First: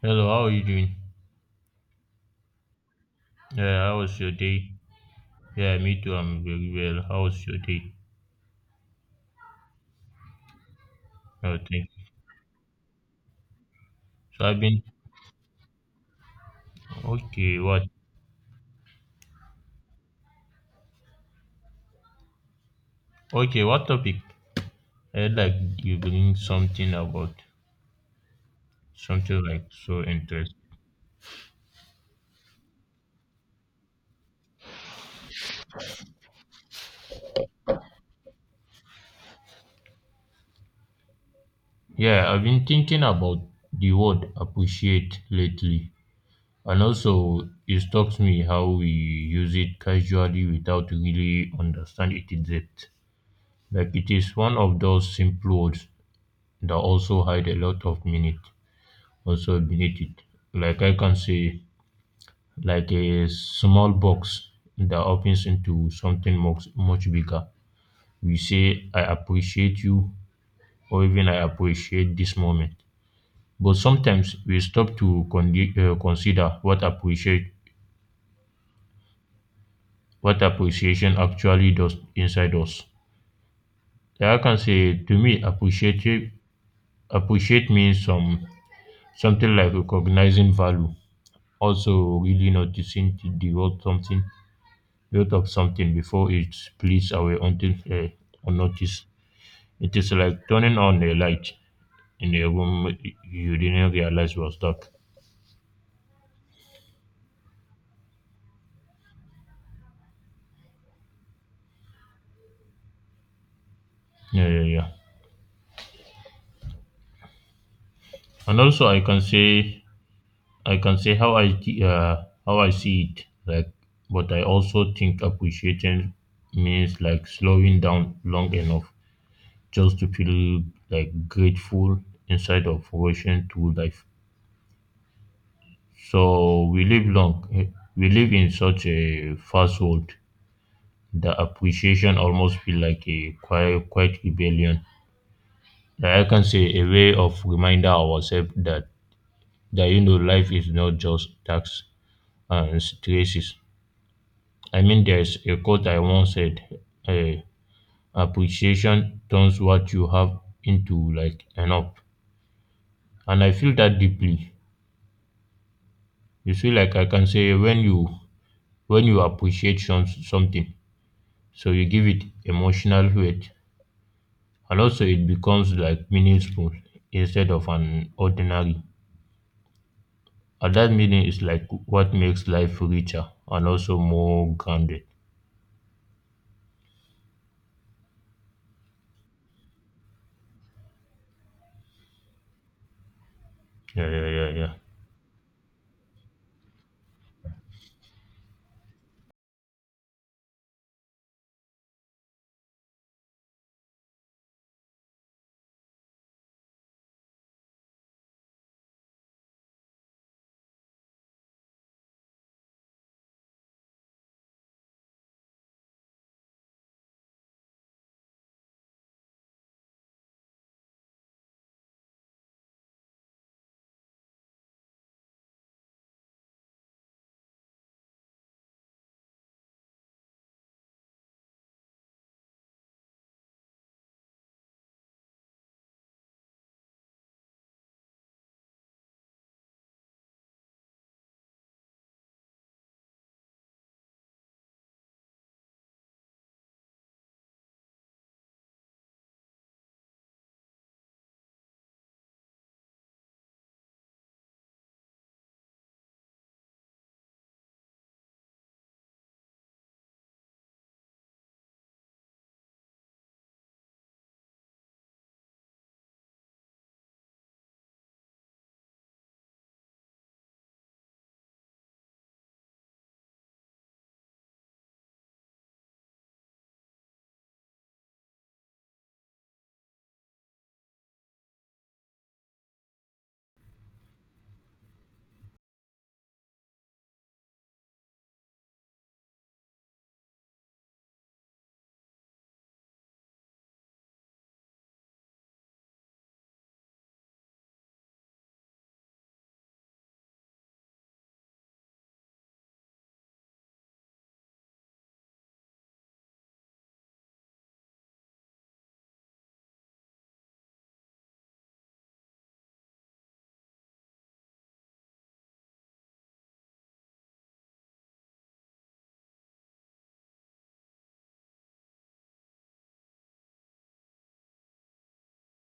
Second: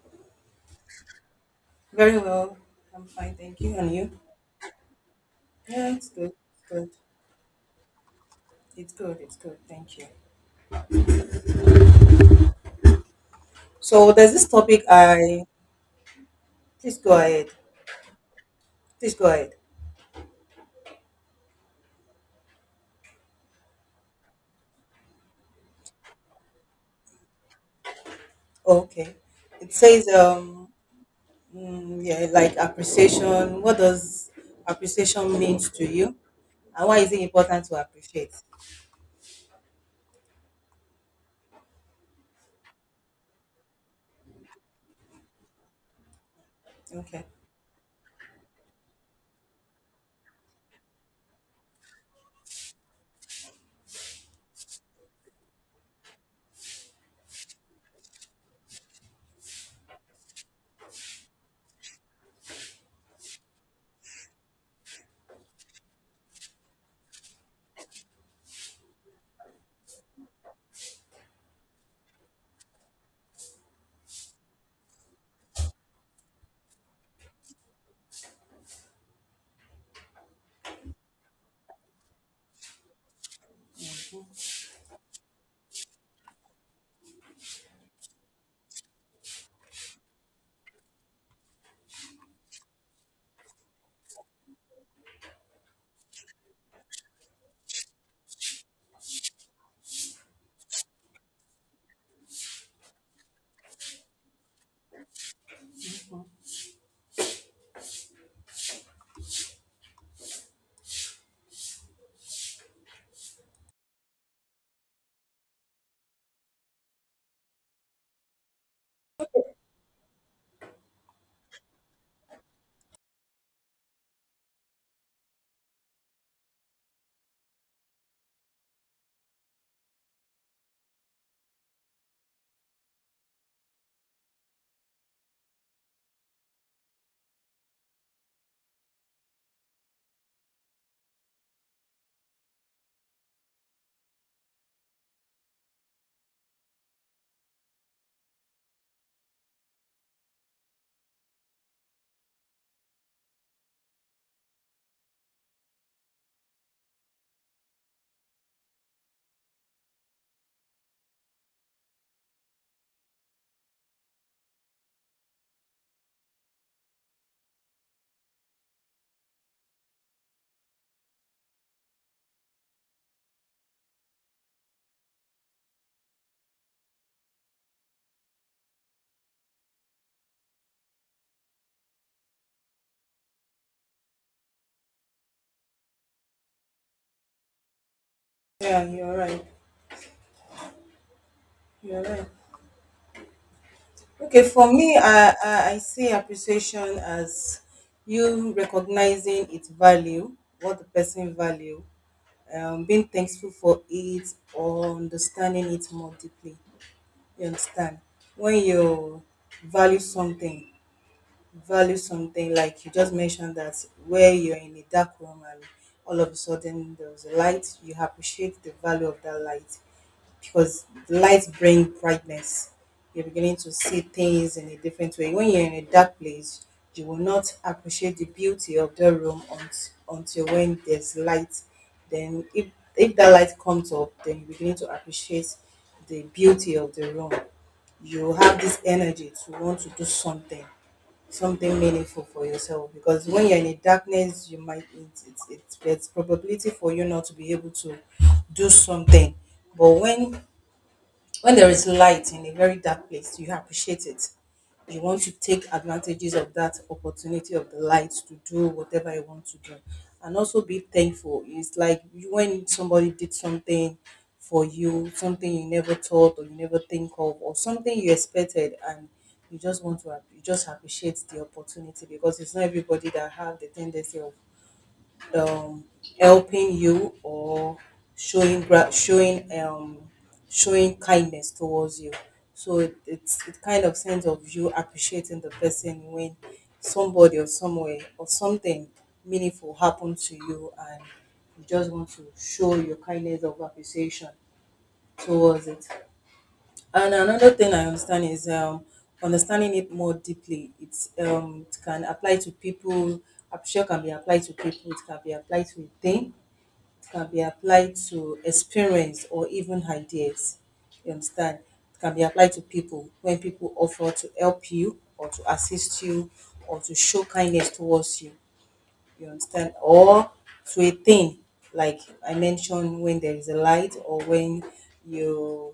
Hello, how are you doing? Very well. I'm fine, thank you. Yeah, And how you? was your day? Yeah, Yeah, me it's too. good. I'm It's very good. well. How was your day? It's good. Thank you. Oh, thank you. So there's So this I've been. topic I please go ahead. Okay, what? Please go ahead. Okay, what topic? I like you bring something about Okay. something like It so says interesting. Mm, yeah, like appreciation. What does appreciation means to you? And why is it important to appreciate? Yeah, I've been thinking about the word appreciate lately, and Okay. also it strikes me how we use it casually without really understand its depth. Like it is one of those simple words that also hide a lot of meaning also beneath it. Like I can say, like a small box that opens into something much, much bigger. We say, I appreciate you, or even I appreciate this moment. But sometimes we stop to consider what appreciation actually does inside us. Like I can say, to me, appreciate means something like recognizing value, also really noticing the worth something built up something before it bleeds away until unnoticed. It is like turning on a light in a room you didn't realize was dark. Yeah, yeah, yeah. And also, I can say how I see it. Like, but I also think appreciating means like slowing down long enough just to feel like grateful inside of rushing through life. So we live long. eh, We live in such a fast world the appreciation almost feel like a quiet, quiet rebellion. Like I can say a way of reminder ourselves that life is not just tax and stresses. I mean, there's a quote I once said: uh, "Appreciation turns what you have into like enough," and I feel that deeply. You see, like I can say when you appreciate something, so you give it emotional weight. And also, it becomes like meaningful instead of an ordinary. And that meaning is like what makes life richer and also more grounded. Yeah, you're right. You're right. Yeah, yeah, Okay, yeah, for yeah. me, I see appreciation as you recognizing its value, what the person value, being thankful for it or understanding it more deeply. You understand? When you value something, value something like you just mentioned that where you're in a dark room and all of a sudden there was a light, you appreciate the value of that light because light bring brightness. You're beginning to see things in a different way. When you're in a dark place, you will not appreciate the beauty of the room until when there's light. Then, if that light comes up, then you begin to appreciate the beauty of the room. You have this energy to want to do something, something meaningful for yourself. Because when you're in the darkness, you might it's there's probability for you not to be able to do something. But when there is light in a very dark place, you appreciate it. You want to take advantages of that opportunity of the light to do whatever you want to do. And also be thankful. It's like when somebody did something for you, something you never thought or you never think of, or something you expected and you just want to you just appreciate the opportunity because it's not everybody that have the tendency of um, helping you or showing showing kindness towards you. So it's it kind of sense of you appreciating the person when somebody or somewhere or something meaningful happened to you and you just want to show your kindness of appreciation towards it. And another thing I understand is understanding it more deeply. It's it can apply to people. Appreciation can be applied to people. It can be applied to a thing can be applied to experience or even ideas. You understand? It can be applied to people when people offer to help you or to assist you or to show kindness towards you. You understand? Or to a thing, like I mentioned, when there is a light or when you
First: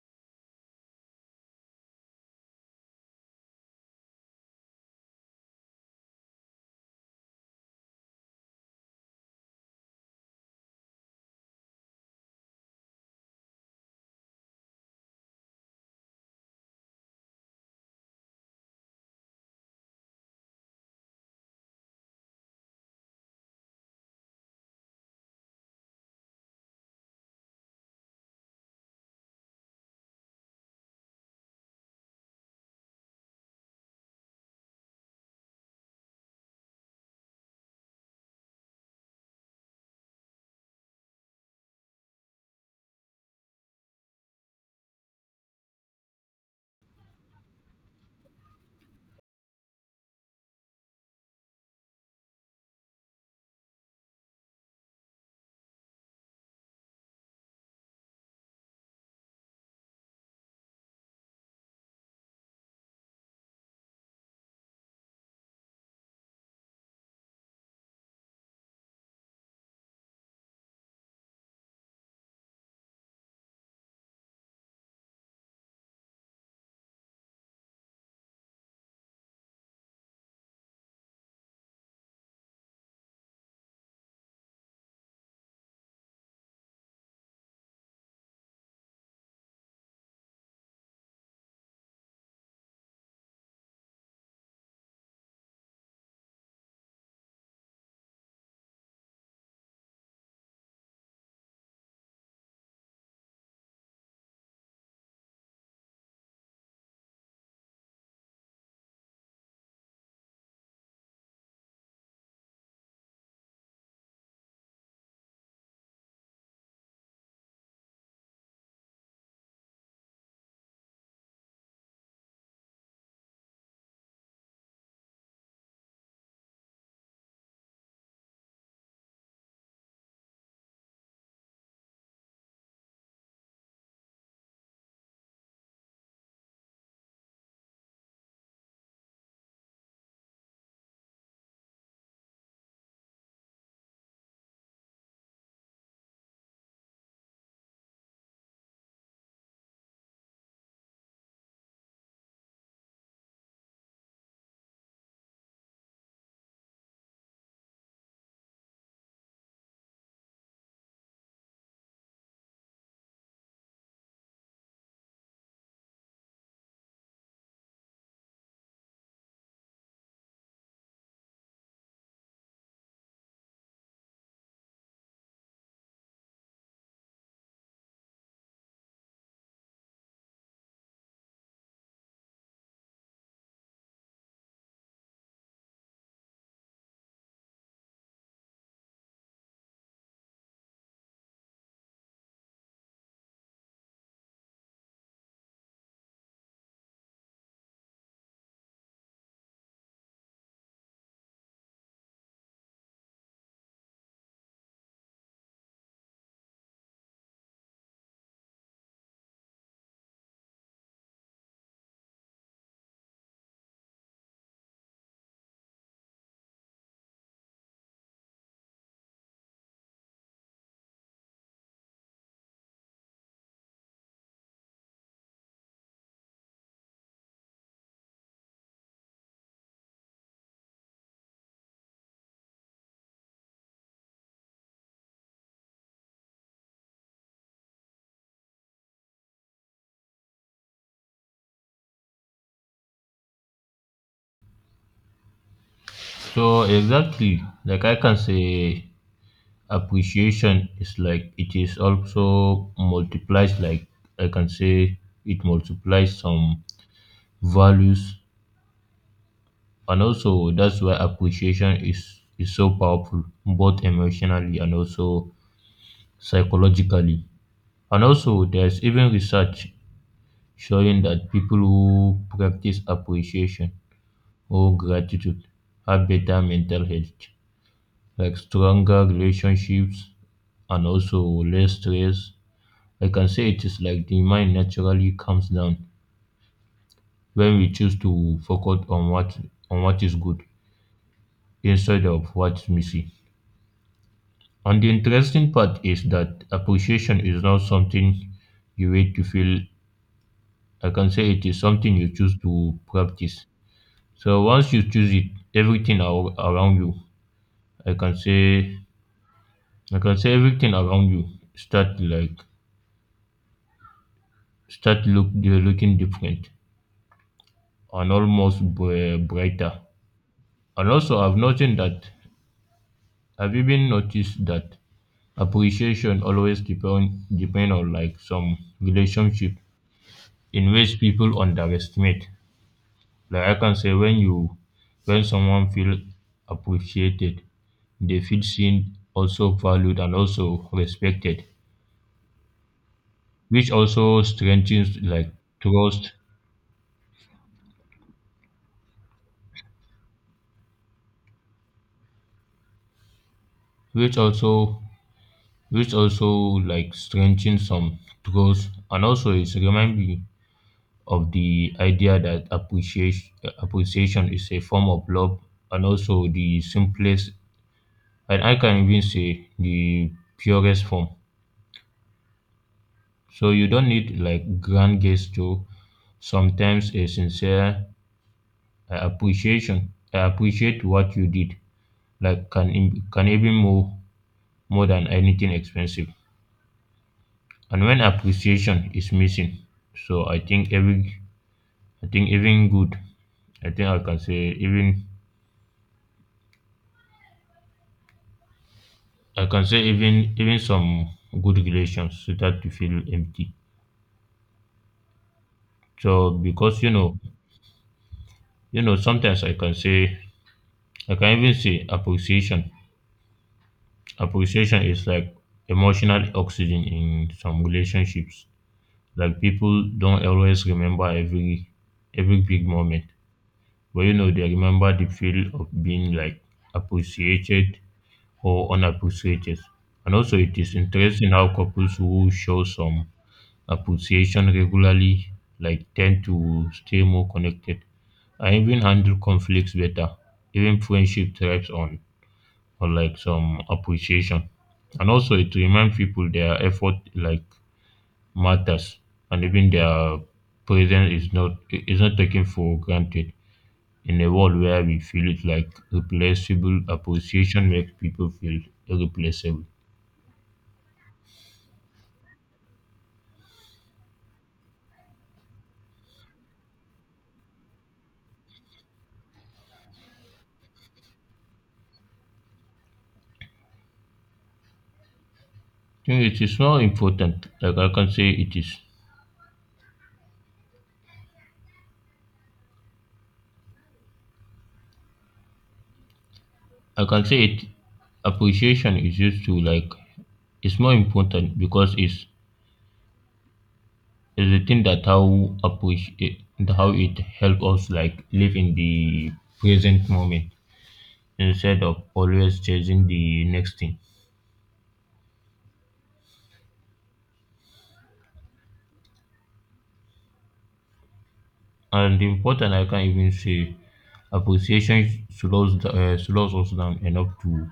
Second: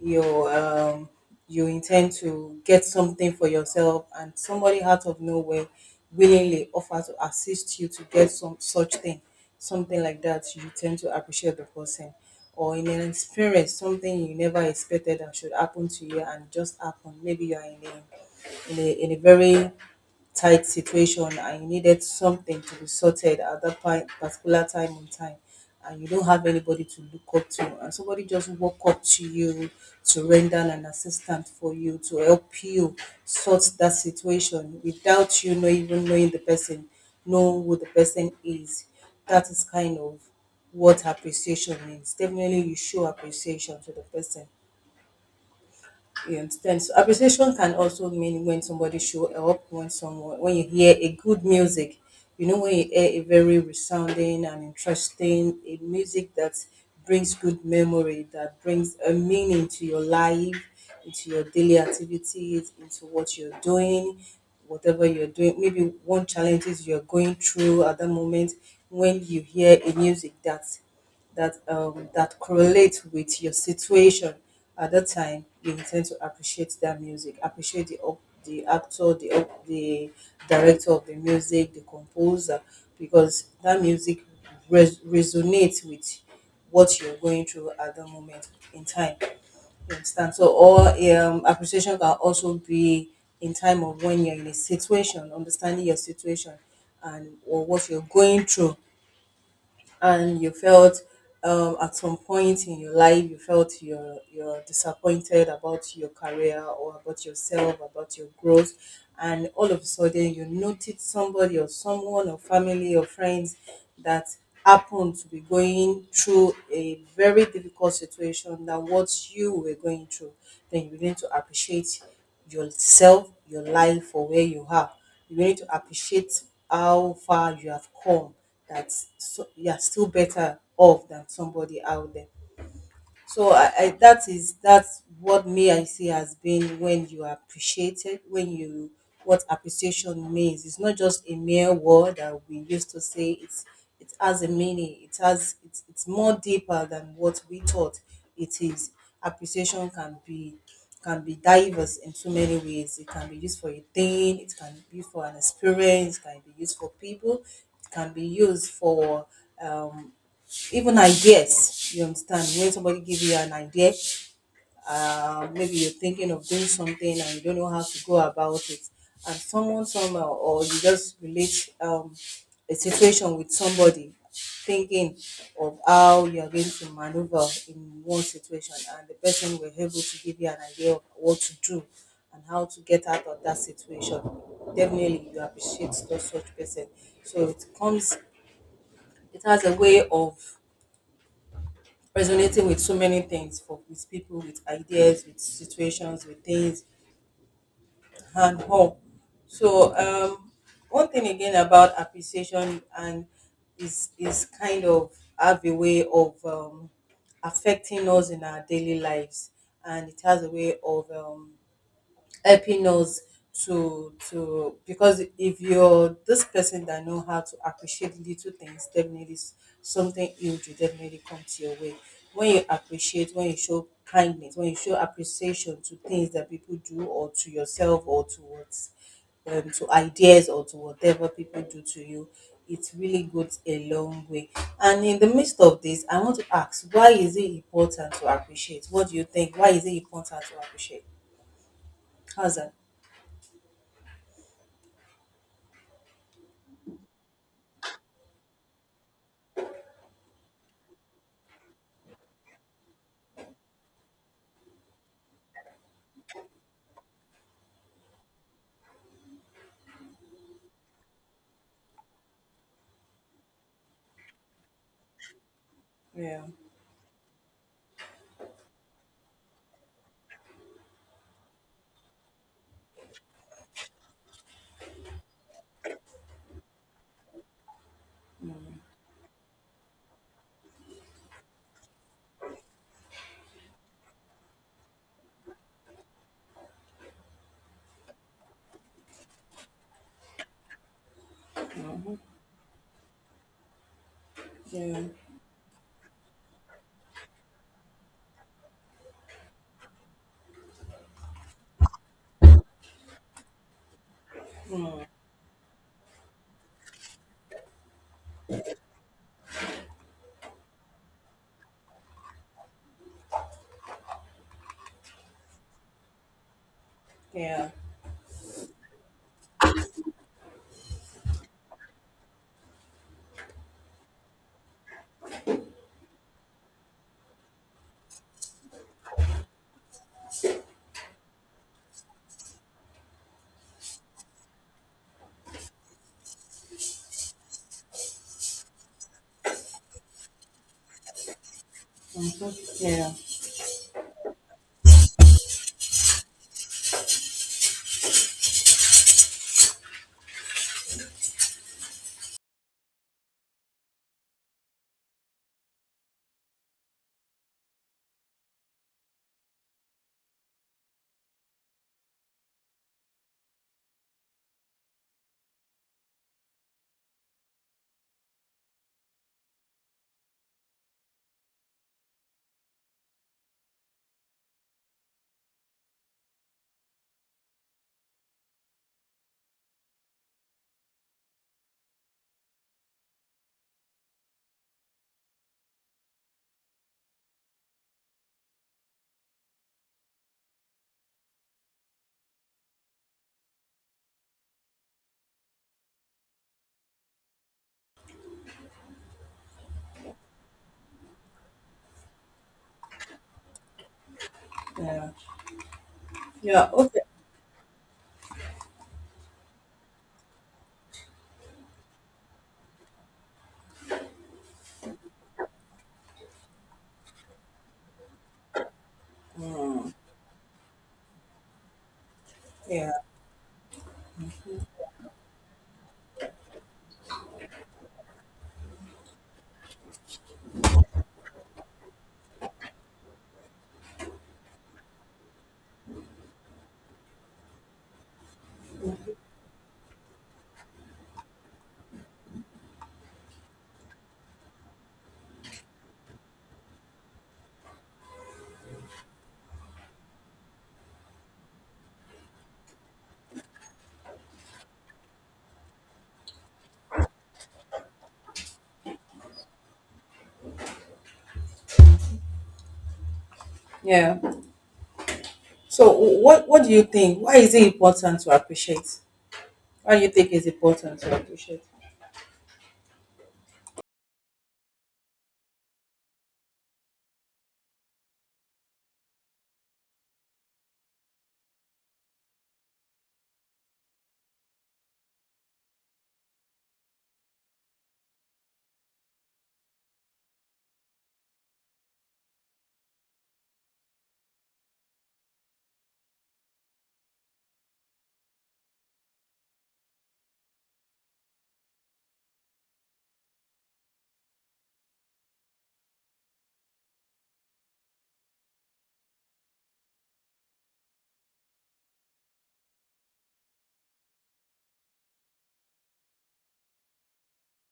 you you intend to get something for yourself and somebody out of nowhere willingly offer to assist you to get some such thing something like that you tend to appreciate the person, or in an experience, something you never expected that should happen to you and just happen, maybe you are in a in a very tight situation and you needed something to be sorted at that point, particular time in time, and you don't have anybody to look up to, and somebody just walk up to you to render an assistant for you to help you sort that situation without you know even knowing the person know who the person is. That is kind of what appreciation means. Definitely you show appreciation to the person, you understand. So appreciation can also mean when somebody show up, when someone when you hear a good music, you know when you hear a very resounding and interesting a music that brings good memory, that brings a meaning to your life, into your daily activities, into what you're doing, whatever you're doing, maybe one challenges you're going through at that moment, when you hear a music that that correlate with your situation at that time, you will tend to appreciate that music, appreciate the actor, the director of the music, the composer, because that music resonates with what you're going through at the moment in time. You understand? So, or appreciation can also be in time of when you're in a situation, understanding your situation and or what you're going through and you felt at some point in your life you felt you're disappointed about your career or about yourself about your growth, and all of a sudden you noticed somebody or someone or family or friends that happened to be going through a very difficult situation than what you were going through, then you begin to appreciate yourself, your life, for where you are. You need to appreciate how far you have come, that so, you are still better off than somebody out there. So I that is that's what me I see has been when you are appreciated, when you what appreciation means. It's not just a mere word that we used to say. It's it has a meaning. It has it's more deeper than what we thought it is. Appreciation can be diverse in so many ways. It can be used for a thing, it can be used for an experience, it can be used for people, it can be used for um even ideas, you understand, when somebody give you an idea, maybe you're thinking of doing something and you don't know how to go about it, and someone somehow or you just relate a situation with somebody, thinking of how you are going to maneuver in one situation and the person were able to give you an idea of what to do and how to get out of that situation, definitely you appreciate those such person. So it comes it has a way of resonating with so many things for with people, with ideas, with situations, with things and all. So one thing again about appreciation and is kind of have a way of affecting us in our daily lives, and it has a way of helping us to because if you're this person that know how to appreciate little things, definitely something huge will definitely come to your way. When you appreciate, when you show kindness, when you show appreciation to things that people do or to yourself or towards to ideas or to whatever people do to you, it really goes a long way. And in the midst of this, I want to ask, why is it important to appreciate? What do you think? Why is it important to appreciate? How's that? So exactly, like I can say, appreciation is like it is also multiplies. Like I can say, it multiplies some values, and also that's why appreciation is so powerful, both emotionally and also Yeah. psychologically. And also, there's even research showing that people who practice appreciation or gratitude have better mental health, like stronger relationships and also less stress. I can say it is like the mind naturally calms down when we choose to focus on what is good instead Mhm. of what's missing. And the Yeah. interesting part is that appreciation is not something you wait to feel. I can say it is something you choose to practice. So once you choose it, everything around you, I can say, I can say everything around you start like start look they're looking different Yeah. and almost brighter. And also, I've even noticed that appreciation always depend on like some relationship in which people underestimate. Like I can say when someone feel appreciated, they feel seen, also valued, and also respected, Mhm. Yeah. which also strengthens like trust, which also which also like strengthens some trust. And also it's remind me of the idea that appreciation is a form of love, and also the simplest, and I can even say the purest form. So you don't need like grand gesture. Sometimes a sincere appreciation, I appreciate what you did, like can can even more than anything expensive. And when appreciation is missing, so I think every, I think even good, I think I can say even I can say even even some good relations start to feel empty. Yeah. So Yeah. because Okay. Sometimes I can even say appreciation. Appreciation is like emotional oxygen in some relationships. Like people don't always remember every big Yeah. moment. But they remember the feel of being like appreciated or unappreciated. And also, it is interesting how couples who show some appreciation regularly like tend to stay more connected and even handle conflicts better. Even friendship thrives on or like some appreciation. And also, it reminds people their effort like matters, and even their presence is not taken for granted. In a world where we feel it like replaceable, appreciation makes people feel irreplaceable. Yeah. So what what do you think? Why is it important to appreciate? Why do you think it's important to appreciate? I think it is more important. Like I can say it is. I can say it, appreciation is used to like, it's more important because it's the thing that how appreciate, how it help us like live in the present moment instead of always chasing the next thing. And important I can even say appreciation slows slows us down enough to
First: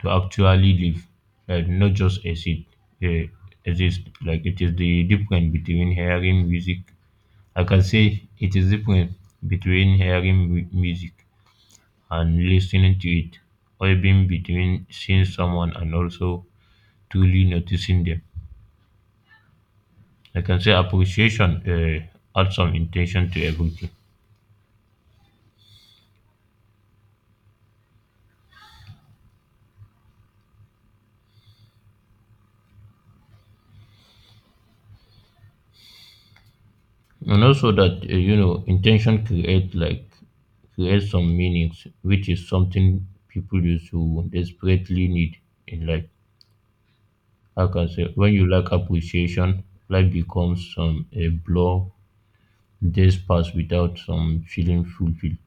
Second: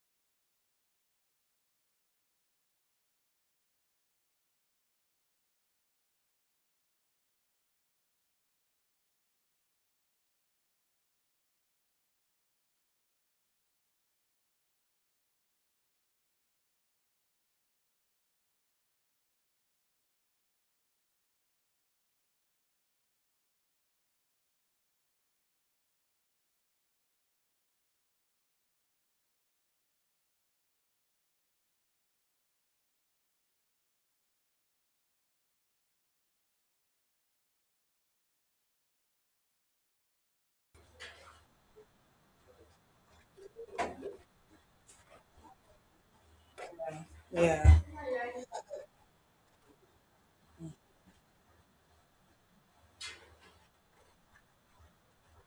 to actually live, like not just exist. Uh, Like it is the difference between hearing music. I can say it is different between hearing music and listening to it, or even between seeing someone and also truly noticing them. I can say appreciation adds some intention to everything. And also that intention create some meanings, which is something people used to desperately need in life. I Yeah. can say when you lack appreciation, life becomes some a blur, days pass without some feeling fulfilled.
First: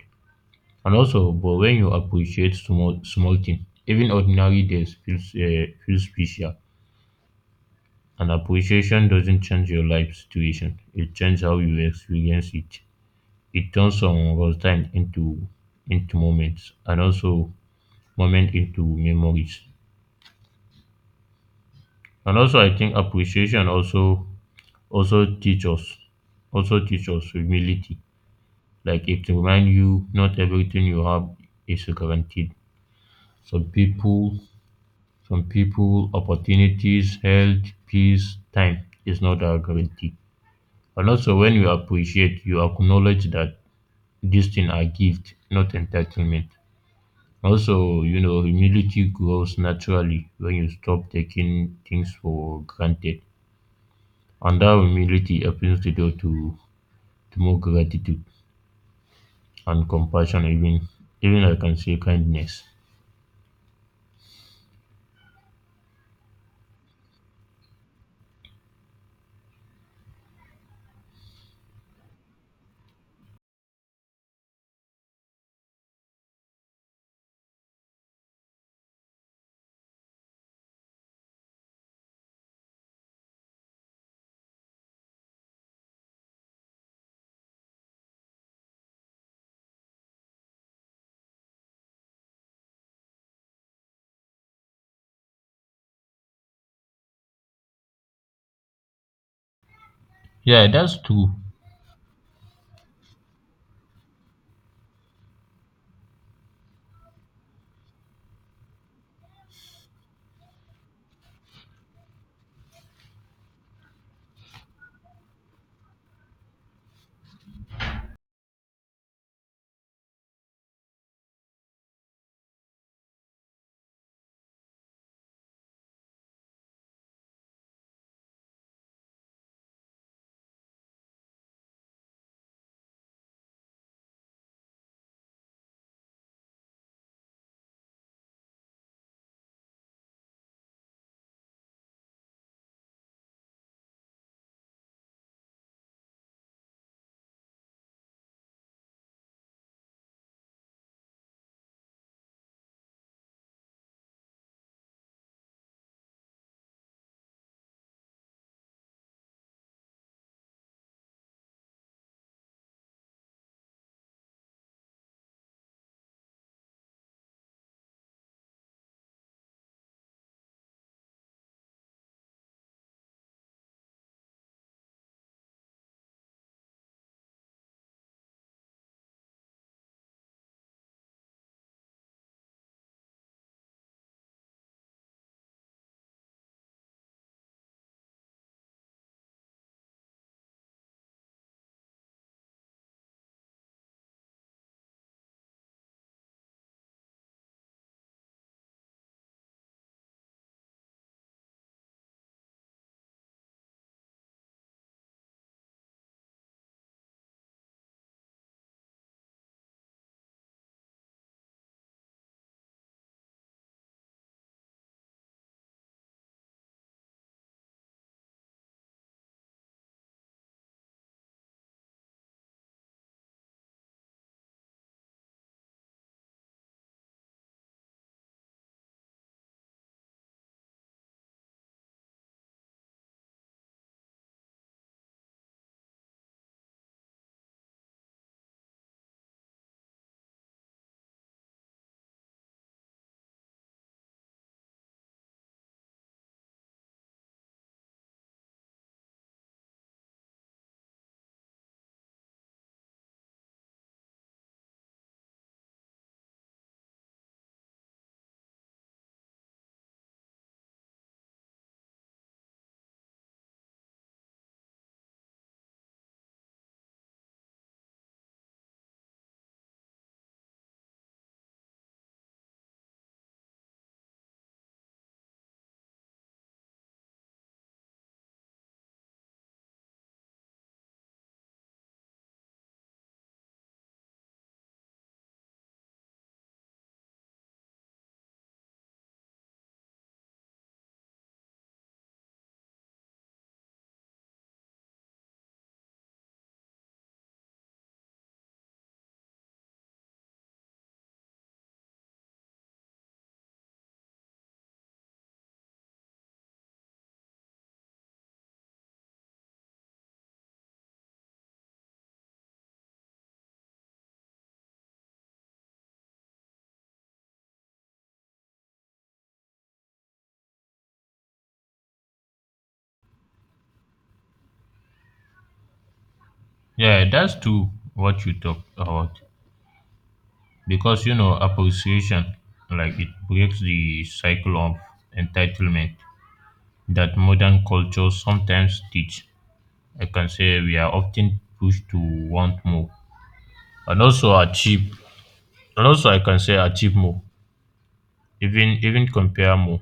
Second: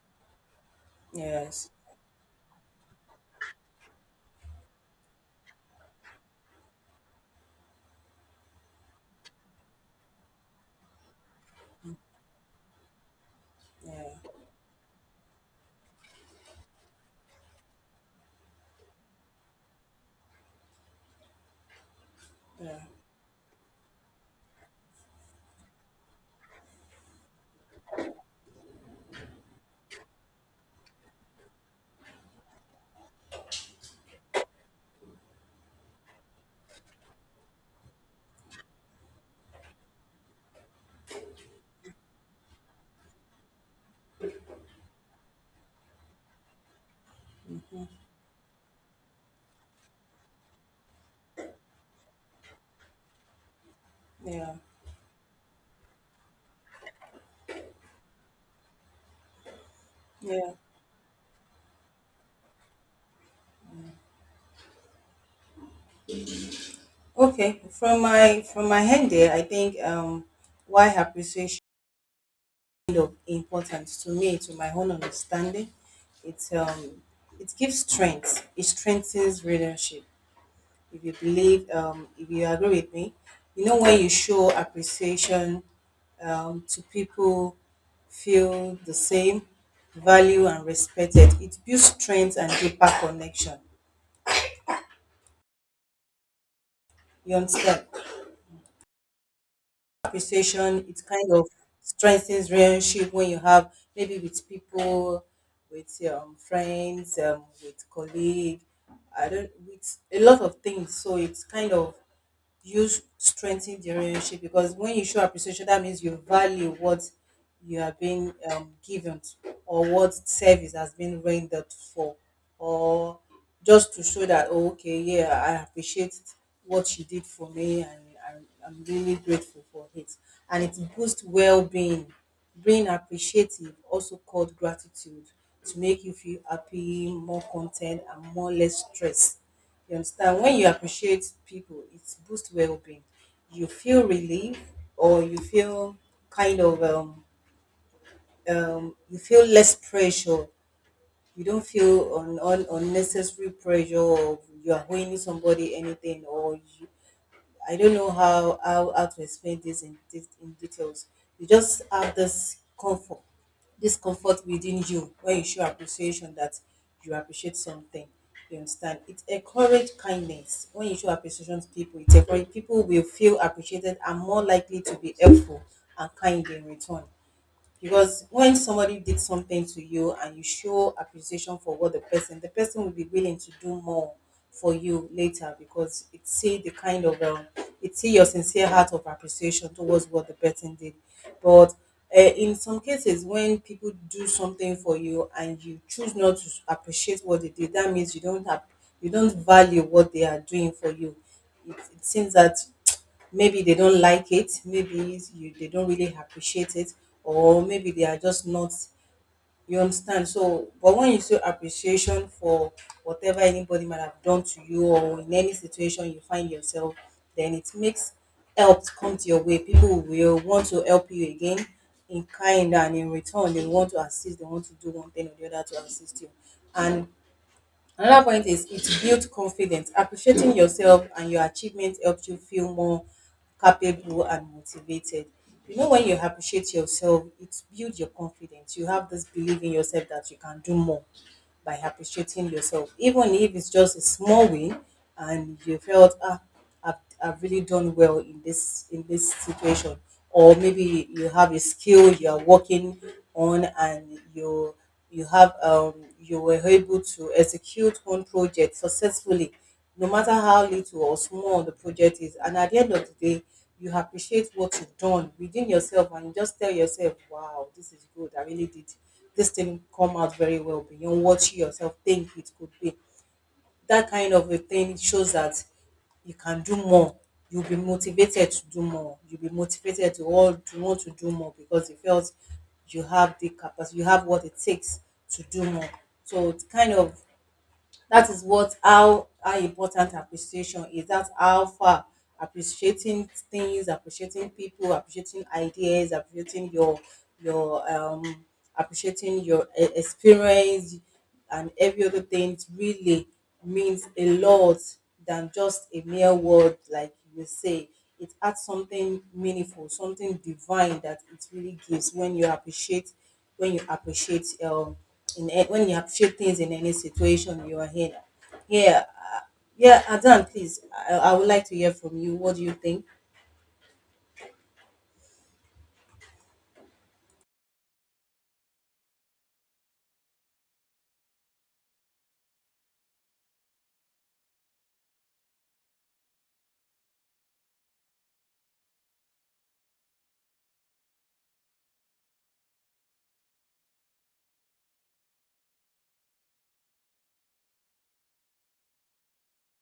And also, but Yes. when you appreciate small small things, even ordinary days feels special. And appreciation doesn't change your life situation, it changes how you experience it. It turns Yeah. some was time into moments, and also moment into memories. And also I Yeah. think appreciation also teach us humility. Like it remind you not everything you have is guaranteed. some people some people, opportunities, health, peace, time, is not a guarantee. And also when you appreciate, you acknowledge that this thing are gift, not entitlement. Also, humility grows naturally when you stop taking things for granted. Yeah. And that humility opens the door to more gratitude and compassion, Yeah. even I can say kindness. Okay. From my end there, I think why appreciation of importance to me, to my own understanding, it's it gives strength. It strengthens relationship if you believe, if you agree with me. You know, when you show appreciation to people, feel the same, value and respected, it builds strength and deeper connection. You understand? Yeah, Appreciation, it that's kind true. of strengthens relationship when you have maybe with people, with friends, with colleague, I don't, with a lot of things. So it's kind of you strengthen the relationship because when you show appreciation, that means you value what you are being given or what service has been rendered for, or just to show that, "Oh, okay, yeah, I appreciate what she did for me, and I'm really grateful for it." And it boosts well being. Being appreciative, also called gratitude, to make you feel happy, more content, and more less stressed, you understand? When you appreciate people, it boosts well-being. You feel relief, or you feel kind of you feel less pressure. You don't feel unnecessary pressure, or you are owing somebody anything, or I don't know how to explain this in in details. You just have this comfort within you when you show appreciation that you appreciate something. You understand? It encourages kindness. When you show appreciation to people, it encourages people will feel appreciated and more likely to be helpful and kind in return, because when somebody did something to you and you show appreciation for what the person, the person will be willing to do more for you later because it see the kind of it see your sincere heart of appreciation towards what the person did. But in some cases when people do something for you and you choose not to appreciate what they did, that means you don't have you don't value what they are doing for you. It seems that maybe they don't like it, they don't really appreciate it, or maybe they are just not, you understand. So but when you show appreciation for whatever anybody might have done to you or in any situation you find yourself, then it makes help come to your way. People will want to help you again in kind, and in return they want to assist, they want to do one thing or the other to assist you. And another point is it builds confidence. Appreciating yourself and your achievements helps you feel more capable and motivated. You know, when you appreciate yourself, it builds your confidence. You have this belief in yourself that you can do more by appreciating yourself, even if it's just a small win, and you felt ah, I've, I've really done well in this situation, or maybe you have a skill you are working on, and you have you were able to execute one project successfully, no matter how little or small the project is, and at the end of the day, you appreciate what you've done within yourself and you just tell yourself, wow, this is good. I really did this thing come out very well beyond what you yourself think it could be. That kind of a thing shows that you can do more. You'll be motivated to do more. You'll be motivated to all to want to do more because you felt you have the capacity, you have what it takes to do more. So it's kind of that is what how important appreciation is, that's how far appreciating things, appreciating people, appreciating ideas, appreciating your appreciating your experience and every other thing really means a lot than just a mere word like you say. It adds something meaningful, something divine that it really gives when you appreciate, when you appreciate when you appreciate things in any situation you are in. Yeah, uh, yeah, Adan, please, I would like to hear from you. What do you think? Yeah, that's true what you talk about. Because appreciation, like it breaks the cycle of entitlement that modern cultures sometimes teach. I can say we are often pushed to want more and also achieve I can say achieve more, even compare more.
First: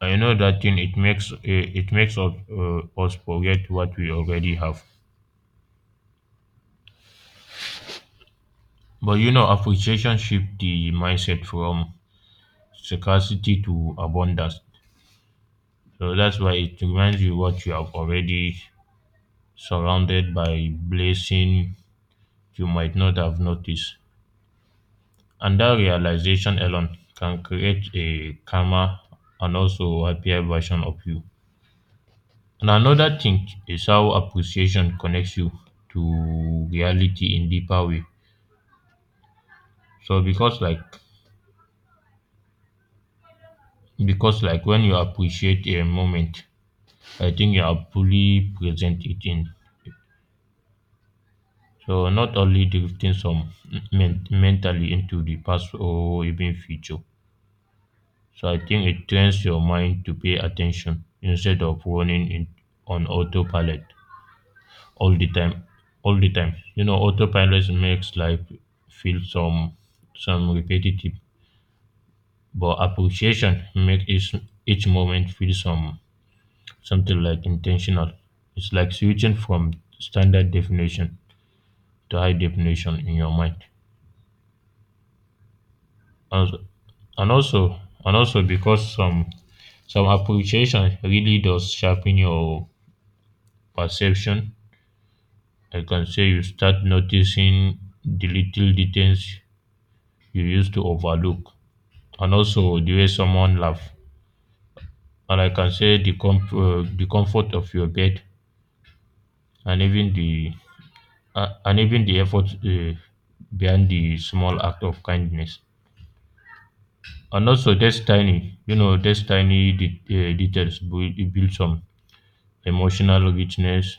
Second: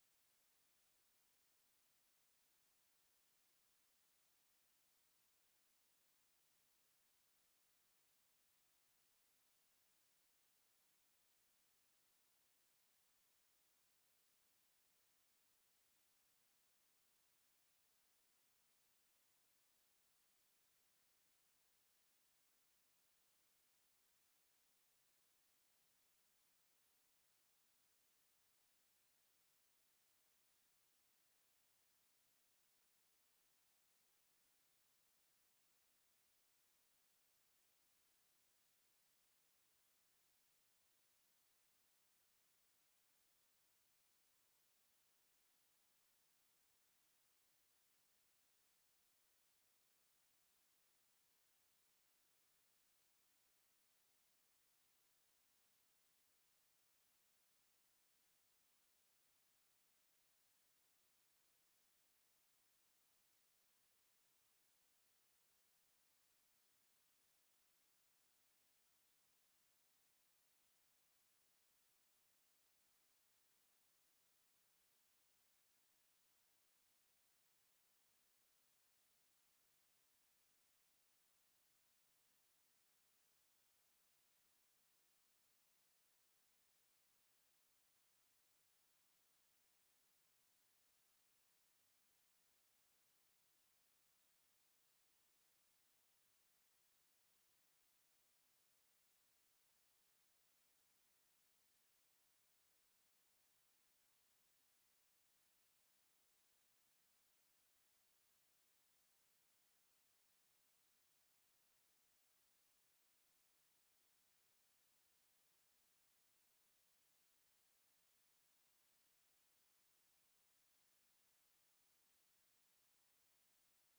I know that thing, it makes us forget what we already have. But appreciation shift the mindset from scarcity to abundance. So that's why it reminds you what you have already, surrounded by blessing you might not have noticed. And that realization alone can create a calmer and also happier version of you. And another thing is how appreciation connects you to reality in deeper way. So because like when you appreciate a moment, I think you are fully present it in. So not only drifting mentally into the past or even future. So I think it trains your mind to pay attention instead of running in on autopilot. all the time all the time, autopilot makes life feel some repetitive. But appreciation makes each moment feel something like intentional. It's like switching from standard definition to high definition in your mind also, and also and also because some appreciation really does sharpen your perception. I can say you start noticing the little details you used to overlook, and also the way someone laugh. And I can say the comfort of your bed, and even the and even the effort behind the small act of kindness. And also, that's tiny details build some emotional richness.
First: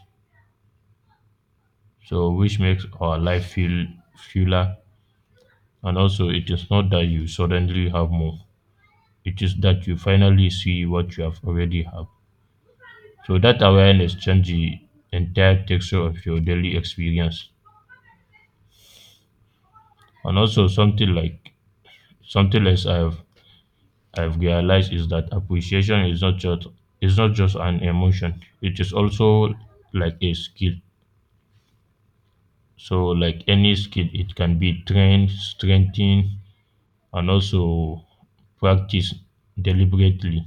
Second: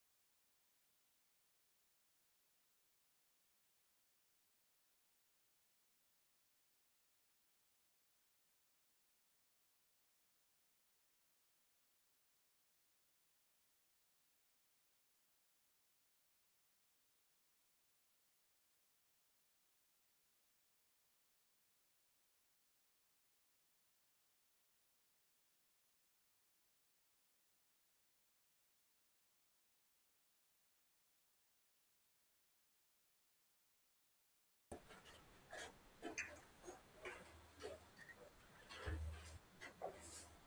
So, which makes our life feel fuller. And also, it is not that you suddenly have more; it is that you finally see what you have already have. So that awareness changes the entire texture of your daily experience. And also something else I've realized is that appreciation is not just an emotion. It is also like a skill. So like any skill, it can be trained, strengthened, and also practiced deliberately.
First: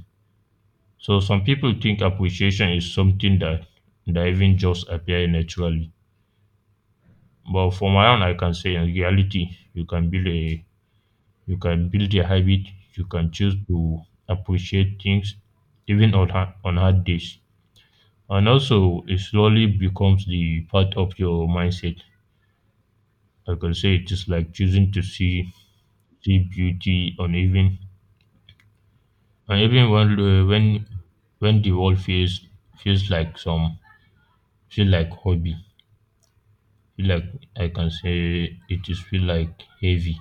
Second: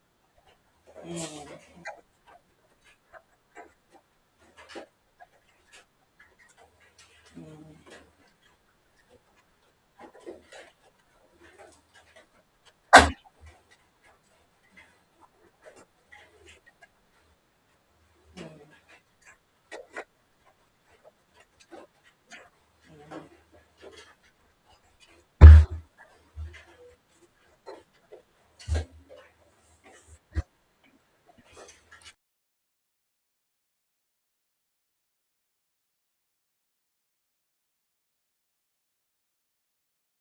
So some people think appreciation is something that even just appear naturally. But for my own, I can say in reality, you can build a habit. You can choose to appreciate things even on hard days, and also it slowly becomes the part of your mindset. Like I can say it is like choosing to see beauty on even and even when the world feels like some, feel like hobby feel like I can say it is feel like heavy.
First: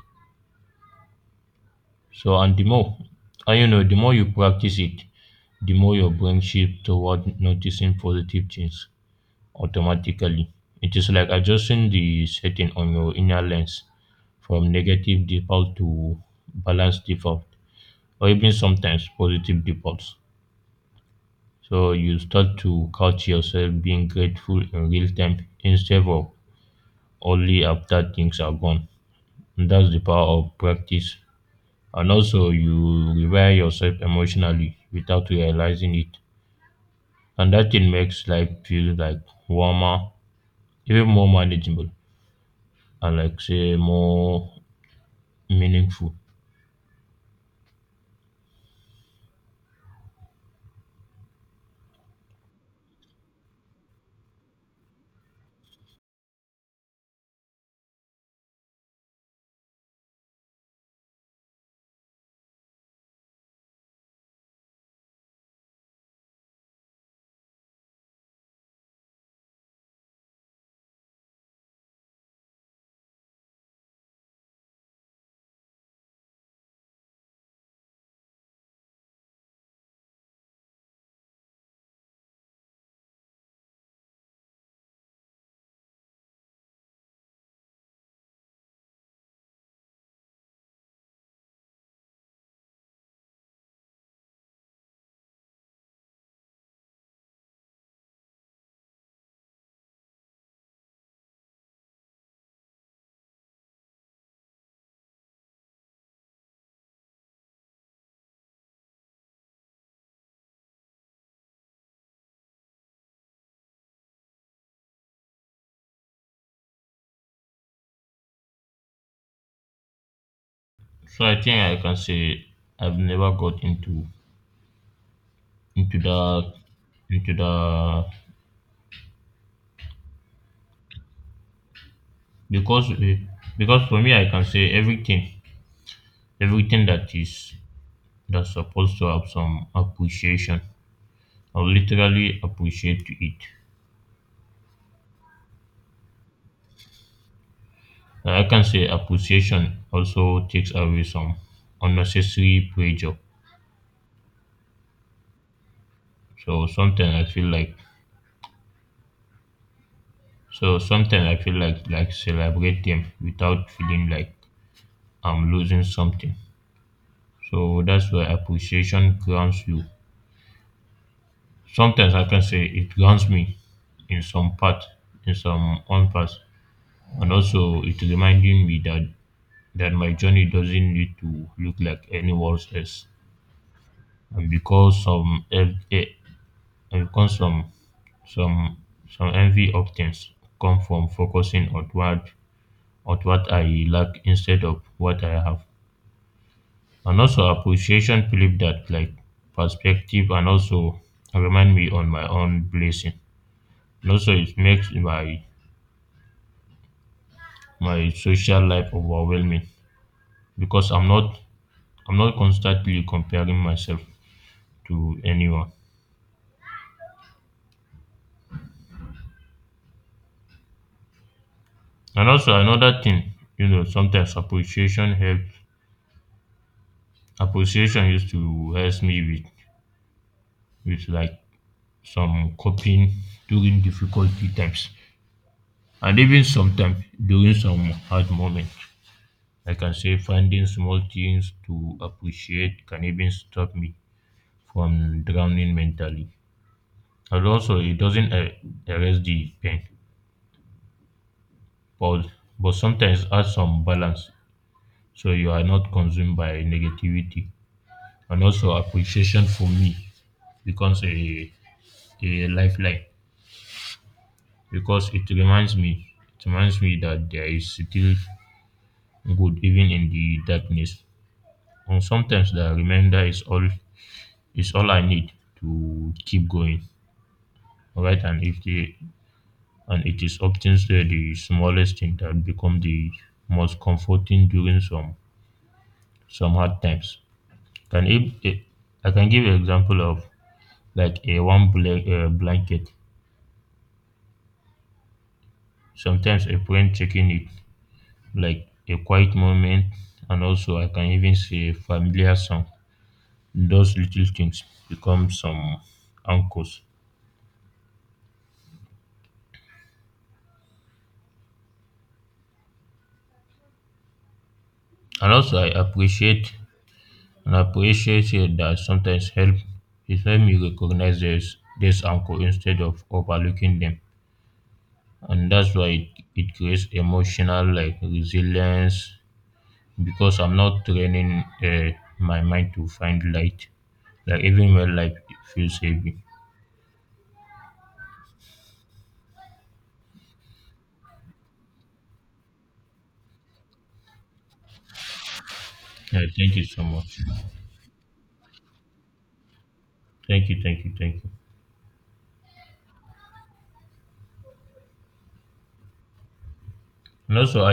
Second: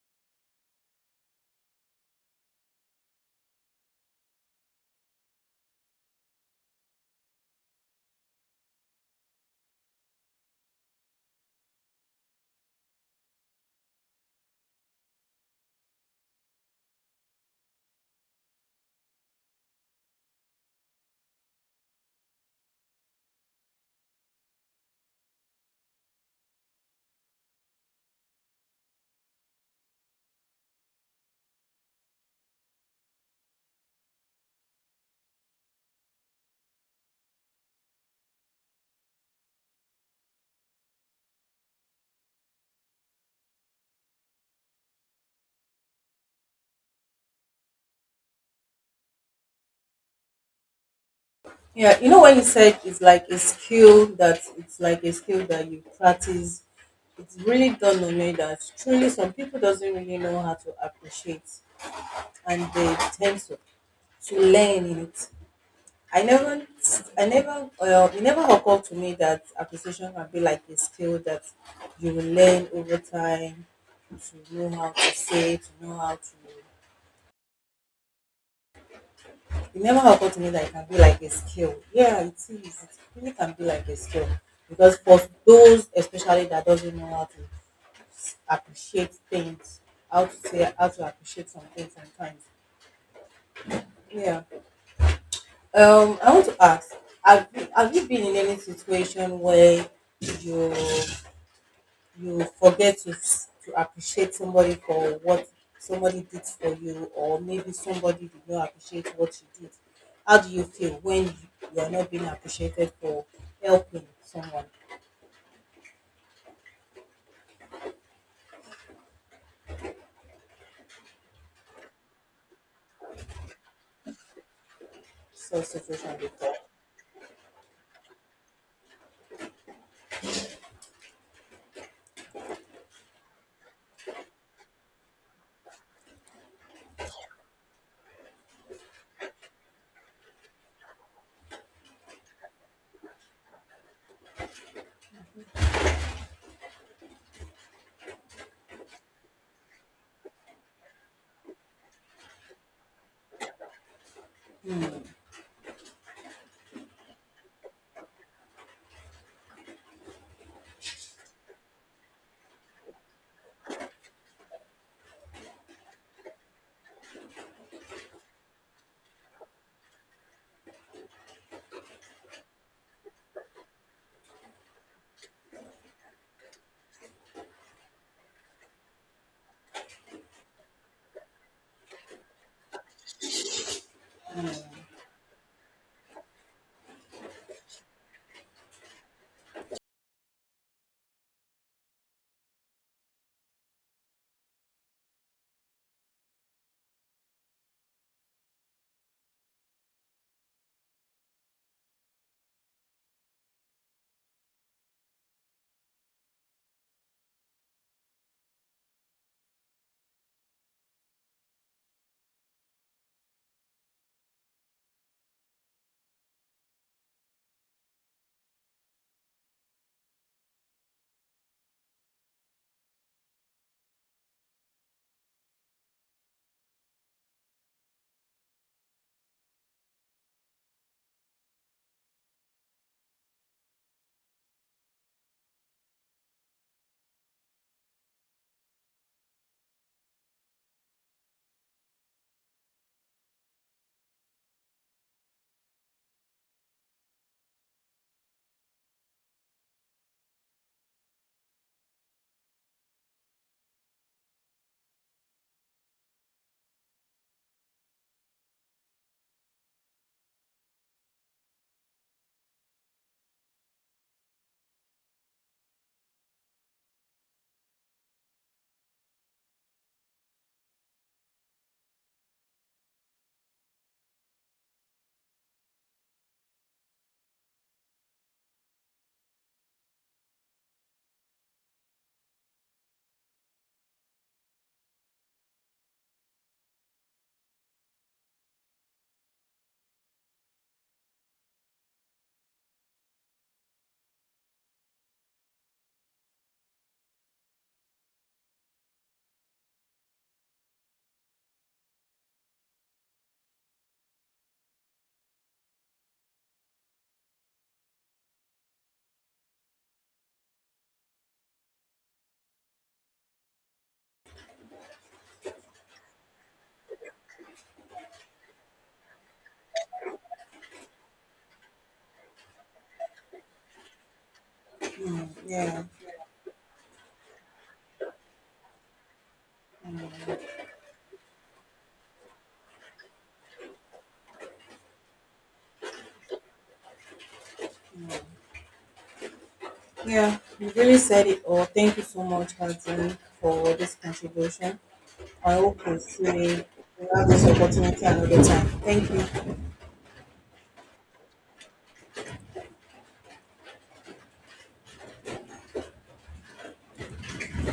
So, and the more, and you know, the more you practice it, the more your brain shifts toward noticing positive things automatically. It is like adjusting the setting on your inner lens from negative default to balanced default, or even sometimes positive defaults. So you start to catch yourself being grateful in real time instead of only after things are gone. And that's the power of practice, and also you rewire yourself emotionally without realizing it. And that thing makes life feel like warmer, even more manageable, and like say more meaningful. Yeah, you know when you said it's like a skill, that it's like a skill that you practice, it's really done on me that truly some people doesn't really know how to appreciate, and they tend to learn in it. I never, I never, it never occurred to me that appreciation can be like a skill that you will learn over time to know how to say, to know how to. It never occurred to me that it can be like a skill. Yeah, it is. It really can be like a skill because for those especially that doesn't know how to appreciate things, how to say, how to appreciate something sometimes. Yeah. I want to ask, have you been in any situation where you you forget to appreciate somebody for what somebody did for you, or maybe somebody did not appreciate what you did. How do you feel when you are not being appreciated for helping someone, So I think I can say I've never got so into situation like that? The because eh, because for me I can say everything that's supposed to have some appreciation. I will literally appreciate it. I can say appreciation also takes away some unnecessary pressure. So sometimes I feel like so sometimes I feel like celebrate them without feeling like I'm losing something. So that's why appreciation grounds you. Sometimes I can say it grounds me in some part, in some own part. And also it reminding me that my journey doesn't need to look like anyone else. And because some ev- eh, and because Some some envy often come from focusing on what I lack instead of what I have. And also appreciation flip that like perspective, and also remind me on my own blessing. And also it makes my social life overwhelming because I'm not constantly comparing myself to anyone. And also another thing, sometimes appreciation used to help me with like some coping during difficulty times, and even sometimes during some hard moments. I can say finding small things to appreciate can even stop me from drowning mentally. And also, it doesn't erase the pain, but, but sometimes adds some balance, so you are not consumed by negativity. And also, appreciation for me becomes a lifeline because it reminds me that there is still good even in the darkness. And sometimes the reminder is all I need to keep going. Alright, and if the and it is often say the smallest thing that become the most comforting during some hard times. Can if eh, I can give an example of like a warm blanket. Sometimes a friend checking it, like a quiet moment, and also I can even say familiar song. Those little things become some anchors. And also, I appreciate it that sometimes help me recognize this anchor instead of overlooking them, and that's Yeah. why it creates emotional like resilience, because I'm not training my mind to find light, like even when life feels heavy. Mm. Yeah, you really said it all. Thank you so much, Hadi, for this contribution. I hope we Yeah, thank see you so we much. have this opportunity another time. Thank you. Thank you, thank you, thank you. And also, I